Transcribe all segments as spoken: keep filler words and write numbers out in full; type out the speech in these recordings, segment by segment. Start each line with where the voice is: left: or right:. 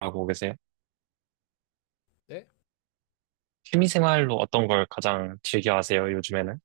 right: 하고 계세요?
left: 네?
right: 취미 생활로 어떤 걸 가장 즐겨 하세요, 요즘에는?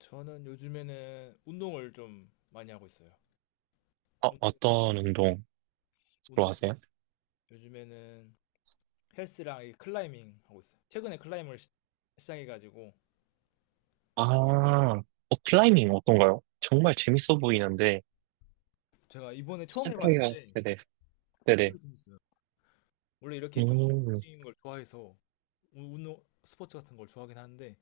left: 저는 요즘에는 운동을 좀 많이 하고 있어요.
right: 어,
left: 운-
right: 어떤 운동 주로
left: 운동
right: 하세요?
left: 요즘에는 헬스랑 이 클라이밍 하고 있어요. 최근에 클라이밍을 시- 시작해가지고
right: 아, 어, 클라이밍 어떤가요? 정말 재밌어 보이는데,
left: 제가 이번에 처음
right: 시작하기가.
left: 해봤는데
right: 네네, 네네,
left: 되게 재밌어요. 원래 이렇게 좀
right: 음,
left: 뛰는 걸 좋아해서 운- 운동 스포츠 같은 걸 좋아하긴 하는데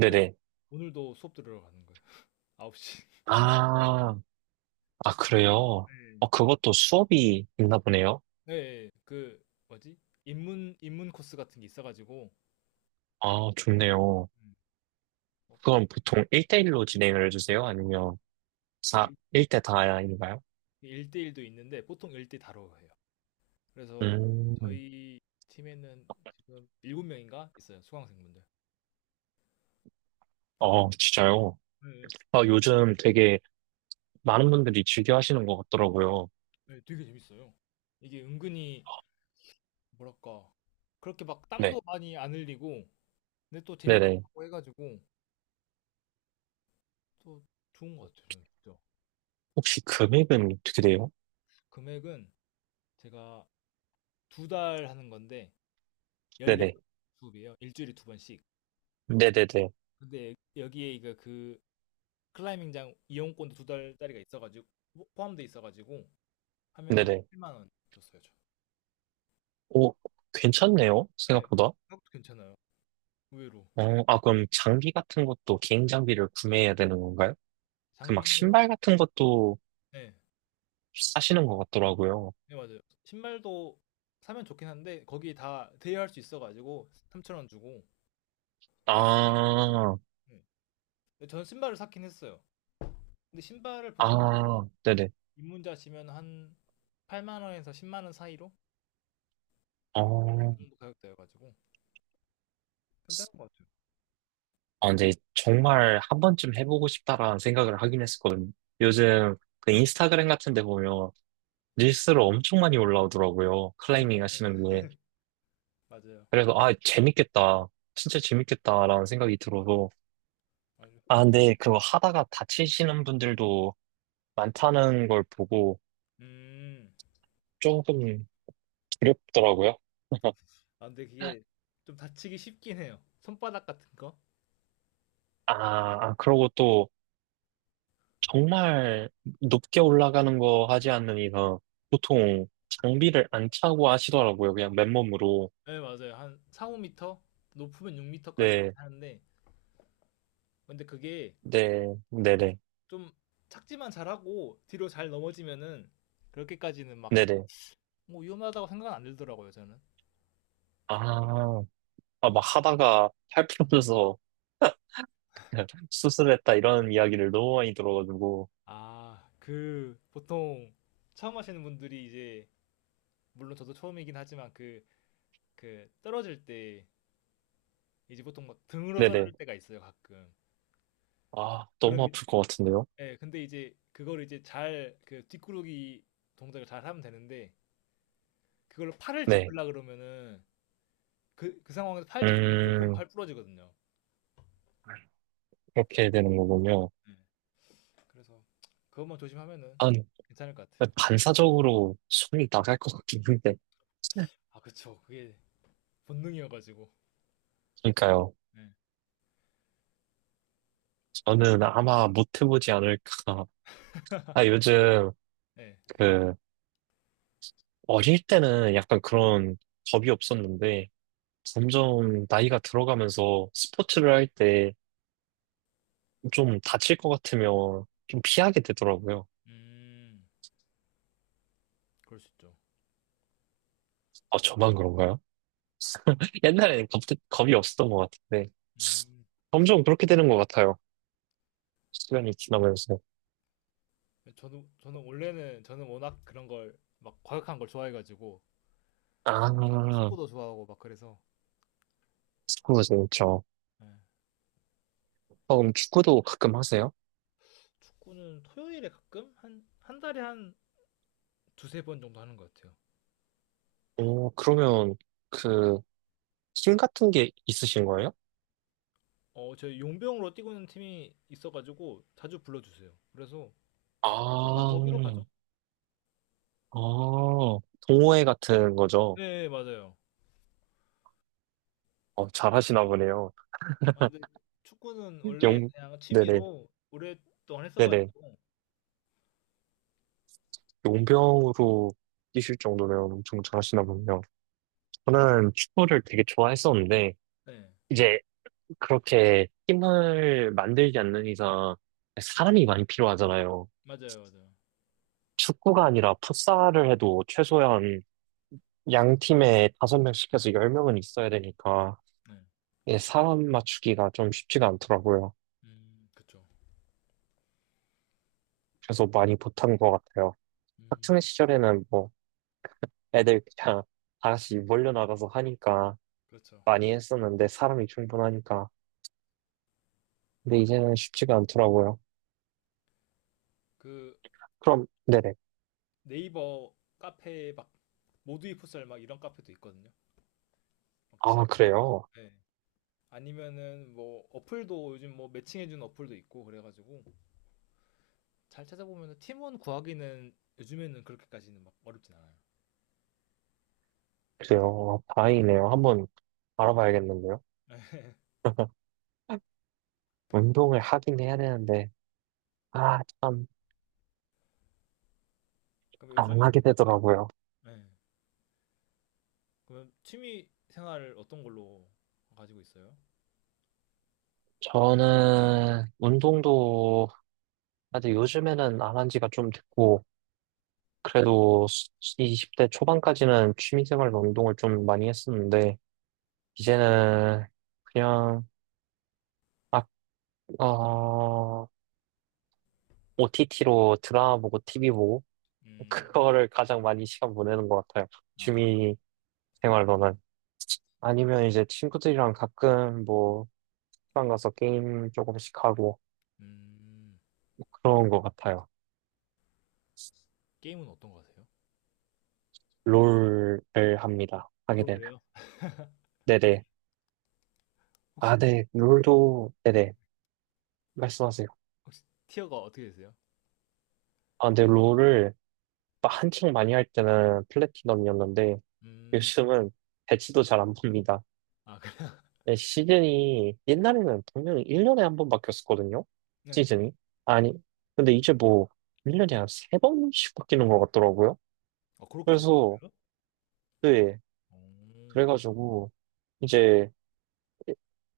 left: 그래서 오늘도 수업 들으러 가는 거예요. 아홉 시.
right: 아, 아, 그래요?
left: 네.
right: 어, 그것도 수업이 있나 보네요?
left: 네, 그 뭐지? 입문 입문 코스 같은 게 있어가지고
right: 아, 좋네요.
left: 음. 어,
right: 그럼 보통 일 대일로 진행을 해주세요? 아니면
left: 그
right: 사
left: 일-
right: 일 대 다인가요?
left: 1대일도 있는데 보통 일 대 다로 해요. 그래서
right: 음,
left: 저희 팀에는 지금 일곱 명인가 있어요 수강생분들.
right: 어, 진짜요?
left: 네,
right: 아, 요즘 되게 많은 분들이 즐겨 하시는 것 같더라고요.
left: 네, 되게 재밌어요. 이게 은근히 뭐랄까 그렇게 막
right: 네,
left: 땀도 많이 안 흘리고 근데 또
right: 네네.
left: 재밌고 해가지고 또 좋은 것 같아요. 저는 진짜.
right: 혹시 금액은 어떻게 돼요?
left: 금액은 제가 두 달 하는 건데 십사 번
right: 네네,
left: 수업이에요. 일주일에 두 번씩.
right: 네네네,
left: 근데 여기에 이거 그 클라이밍장 이용권도 두 달짜리가 있어가지고 포함돼 있어가지고 하면
right: 네네.
left: 이십칠만 원 줬어요.
right: 오, 괜찮네요.
left: 네.
right: 생각보다.
left: 가격도 괜찮아요. 의외로.
right: 어, 아, 그럼 장비 같은 것도 개인 장비를 구매해야 되는 건가요? 그 막
left: 장비는
right: 신발 같은 것도
left: 네
right: 사시는 것 같더라고요.
left: 네 맞아요. 신발도 사면 좋긴 한데 거기 다 대여할 수 있어 가지고 삼천 원 주고.
right: 아,
left: 네. 근데 저는 신발을 샀긴 했어요. 근데 신발을 보통
right: 아, 네네.
left: 입문자시면 한팔만 원에서 십 만 원 사이로 그
right: 어,
left: 정도 가격대여 가지고 괜찮은 것 같아요.
right: 아, 근데 정말 한 번쯤 해보고 싶다라는 생각을 하긴 했었거든요.
left: 음.
right: 요즘 그 인스타그램 같은 데 보면 릴스로 엄청 많이 올라오더라고요.
left: 네, 네,
right: 클라이밍
left: 네.
right: 하시는 게.
left: 맞아요.
right: 그래서, 아, 재밌겠다. 진짜 재밌겠다라는 생각이 들어서.
left: 맞아요.
right: 아, 근데 그거 하다가 다치시는 분들도 많다는 걸 보고
left: 음.
right: 조금 두렵더라고요.
left: 아, 근데 그게 좀 다치기 쉽긴 해요. 손바닥 같은 거.
right: 아, 아, 그러고 또 정말 높게 올라가는 거 하지 않는 이상 보통 장비를 안 차고 하시더라고요. 그냥 맨몸으로.
left: 네, 맞아요. 한 4-5 미터 높으면 육 미터까지
right: 네,
left: 가긴 하는데 근데 그게
right: 네, 네네,
left: 좀 착지만 잘하고 뒤로 잘 넘어지면은 그렇게까지는 막
right: 네네.
left: 뭐 위험하다고 생각은 안 들더라고요 저는.
right: 아, 아, 막 하다가 팔부어져서 수술했다 이런 이야기를 너무 많이 들어가지고.
left: 아, 그 보통 처음 하시는 분들이 이제 물론 저도 처음이긴 하지만 그 그 떨어질 때 이제 보통 막 등으로
right: 네네.
left: 떨어질 때가 있어요 가끔.
right: 아, 너무
left: 그럼 이-
right: 아플 것 같은데요?
left: 예, 근데 이제 그걸 이제 잘 그 뒷구르기 동작을 잘 하면 되는데 그걸 팔을
right: 네.
left: 짚으려 그러면은 그, 그 상황에서 팔 짚으면 무조건
right: 음,
left: 팔 부러지거든요.
right: 그렇게 되는 거군요.
left: 예, 그래서 그것만 조심하면은
right: 한,
left: 괜찮을 것 같아요.
right: 반사적으로 손이 나갈 것 같긴 한데.
left: 아, 그쵸. 그게 본능이어가지고.
right: 그러니까요.
left: 네.
right: 저는 아마 못 해보지 않을까. 아, 요즘,
left: 네.
right: 그, 어릴 때는 약간 그런 겁이 없었는데, 점점 나이가 들어가면서 스포츠를 할 때 좀 다칠 것 같으면 좀 피하게 되더라고요.
left: 음, 그럴 수 있죠.
right: 아, 저만 그런가요? 옛날에는 겁, 겁이 없었던 것 같은데
left: 음,
right: 점점 그렇게 되는 것 같아요. 시간이 지나면서.
left: 저는, 저는 원래는, 저는 워낙 그런 걸, 막 과격한 걸 좋아해가지고, 막
right: 아,
left: 축구도 좋아하고 막 그래서,
right: 축구 재밌죠.
left: 네.
right: 어, 그럼 축구도 가끔 하세요?
left: 축구는 토요일에 가끔? 한, 한 달에 한 두세 번 정도 하는 것 같아요.
right: 오, 그러면 그 팀 같은 게 있으신 거예요?
left: 어, 저희 용병으로 뛰고 있는 팀이 있어가지고, 자주 불러주세요. 그래서, 보통
right: 아,
left: 거기로 가죠?
right: 아, 동호회 같은 거죠.
left: 네, 맞아요.
right: 어, 잘하시나 보네요.
left: 아, 근데 축구는 원래
right: 용,
left: 그냥
right: 네네,
left: 취미로 오랫동안
right: 네네.
left: 했어가지고,
right: 용병으로 뛰실 정도면 엄청 잘하시나 보네요. 저는 축구를 되게 좋아했었는데,
left: 네.
right: 이제 그렇게 팀을 만들지 않는 이상 사람이 많이 필요하잖아요.
left: 맞아요, 맞아요.
right: 축구가 아니라 풋살을 해도 최소한 양 팀에 다섯 명 시켜서 열 명은 있어야 되니까
left: 네.
right: 이게 사람 맞추기가 좀 쉽지가 않더라고요.
left: 음, 그쵸.
right: 그래서 많이 못한 것 같아요.
left: 음,
right: 학창 시절에는 뭐 애들 그냥 다 같이 몰려 나가서 하니까
left: 그렇죠.
right: 많이 했었는데 사람이 충분하니까. 근데 이제는 쉽지가 않더라고요.
left: 그
right: 그럼 네네.
left: 네이버 카페에 막 모두이 풋살 막 이런 카페도 있거든요. 막
right: 아
left: 지역별로.
right: 그래요?
left: 네. 아니면은 뭐 어플도 요즘 뭐 매칭해주는 어플도 있고 그래가지고 잘 찾아보면은 팀원 구하기는 요즘에는 그렇게까지는 막 어렵진 않아요.
right: 그래요. 다행이네요. 한번 알아봐야겠는데요. 운동을 하긴 해야 되는데, 아, 참,
left: 그럼
right: 안
left: 요즘,
right: 하게 되더라고요.
left: 네. 그럼 취미 생활을 어떤 걸로 가지고 있어요?
right: 저는 운동도 아직 요즘에는 안 한 지가 좀 됐고, 그래도 이십 대 초반까지는 취미생활로 운동을 좀 많이 했었는데, 이제는 그냥, 아, 어, 오티티로 드라마 보고 티비 보고,
left: 음,
right: 그거를 가장 많이 시간 보내는 것 같아요.
left: 아,
right: 취미생활로는. 아니면 이제 친구들이랑 가끔 뭐, 식당 가서 게임 조금씩 하고
left: 음,
right: 그런 것 같아요.
left: 게임은 어떤 거 하세요?
right: 롤을 합니다.
left: 아,
right: 하게 되면.
left: 롤이에요?
right: 네네.
left: 혹시
right: 아, 네. 롤도, 네네. 말씀하세요.
left: 혹시 티어가 어떻게 되세요?
right: 아, 근데 롤을 막 한창 많이 할 때는 플래티넘이었는데
left: 음,
right: 요즘은 배치도 잘 안 봅니다.
left: 아, 그래.
right: 네, 시즌이 옛날에는 분명히 일 년에 한 번 바뀌었었거든요.
left: 네.
right: 시즌이. 아니, 근데 이제 뭐 일 년에 한 세번씩 바뀌는 것 같더라고요.
left: 아, 그렇게 자주
right: 그래서,
left: 바뀌어요?
right: 네.
left: 오,
right: 그래가지고 이제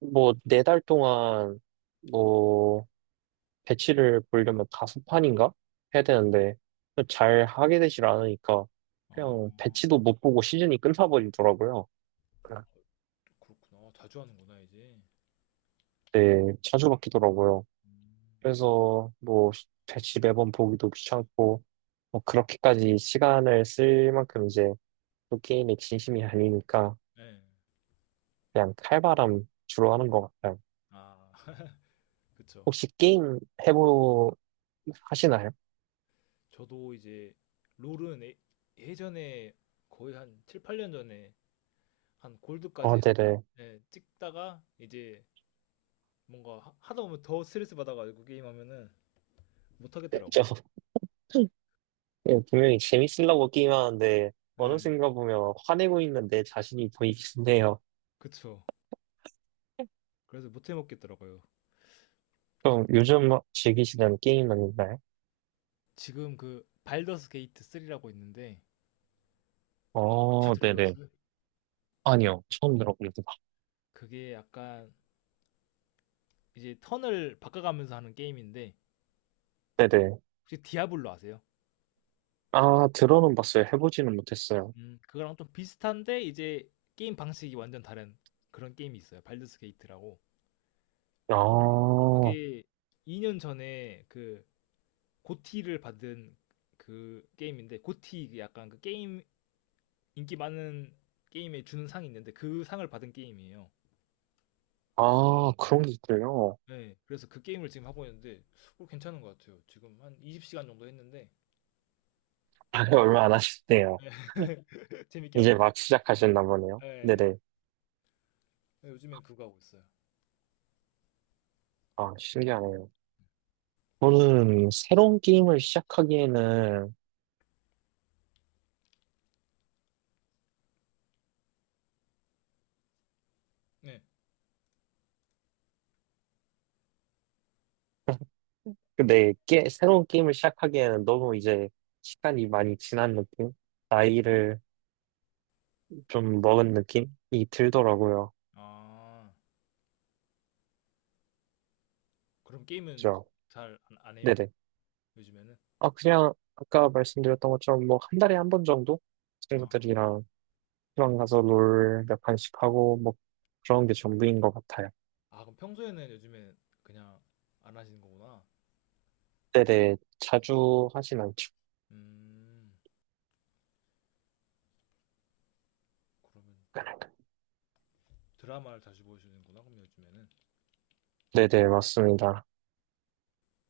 right: 뭐, 네 달 동안, 뭐, 배치를 보려면 다섯 판인가? 해야 되는데, 잘 하게 되질 않으니까,
left: 아,
right: 그냥 배치도 못 보고 시즌이 끝나버리더라고요.
left: 그렇구나. 자주 하는구나, 이제.
right: 네, 자주 바뀌더라고요. 그래서, 뭐, 배치 매번 보기도 귀찮고, 뭐, 그렇게까지 시간을 쓸 만큼 이제, 또 게임에 진심이 아니니까,
left: 네.
right: 그냥 칼바람 주로 하는 것 같아요.
left: 아, 그쵸.
right: 혹시 게임 해보, 하시나요?
left: 저도 이제, 롤은 예- 예전에 거의 한 칠팔년 전에 한
right: 어,
left: 골드까지
right: 네네.
left: 예, 찍다가 이제 뭔가 하- 하다 보면 더 스트레스 받아가지고 게임하면은
right: 네, 저
left: 못하겠더라고요.
right: 예, 분명히 재밌으려고 게임하는데 어느
left: 네,
right: 순간 보면 화내고 있는 내 자신이 보이긴 해요.
left: 그쵸. 그래서 못해먹겠더라고요.
right: 그럼 요즘 막 즐기시는 게임은 있나요?
left: 지금 그 발더스 게이트 삼이라고 있는데 혹시
right: 어, 네네.
left: 들어보셨어요?
right: 아니요, 처음 들어봅니다.
left: 그게 약간 이제 턴을 바꿔가면서 하는 게임인데
right: 네네.
left: 혹시 디아블로 아세요?
right: 아, 들어는 봤어요. 해보지는 못했어요.
left: 음, 그거랑 좀 비슷한데 이제 게임 방식이 완전 다른 그런 게임이 있어요. 발드스 게이트라고.
right: 아,
left: 그게 이 년 전에 그 고티를 받은 그 게임인데 고티 그 약간 그 게임 인기 많은 게임에 주는 상이 있는데 그 상을 받은 게임이에요.
right: 아, 그런 게 있군요.
left: 네, 그래서 그 게임을 지금 하고 있는데 어, 괜찮은 것 같아요. 지금 한 이십 시간 정도 했는데
right: 아, 네, 얼마 안 하셨네요.
left: 재밌게 하고
right: 이제
left: 있어요.
right: 막 시작하셨나 보네요.
left: 네.
right: 네네.
left: 네, 요즘엔 그거 하고 있어요.
right: 아, 신기하네요. 저는 새로운 게임을 시작하기에는
left: 네.
right: 근데 게, 새로운 게임을 시작하기에는 너무 이제 시간이 많이 지난 느낌? 나이를 좀 먹은 느낌이 들더라고요.
left: 아, 그럼 게임은
right: 그죠?
left: 잘 안 안 해요?
right: 네네.
left: 요즘에는?
right: 아, 그냥 아까 말씀드렸던 것처럼 뭐 한 달에 한 번 정도
left: 아,
right: 친구들이랑 시방 가서 롤 몇 판씩 하고 뭐 그런 게 전부인 것 같아요.
left: 아, 그럼 평소에는 요즘에 그냥 안 하시는 거구나.
right: 네네. 자주 하진 않죠.
left: 음, 그러면 드라마를 자주 보시는구나, 그럼 요즘에는.
right: 네네, 맞습니다.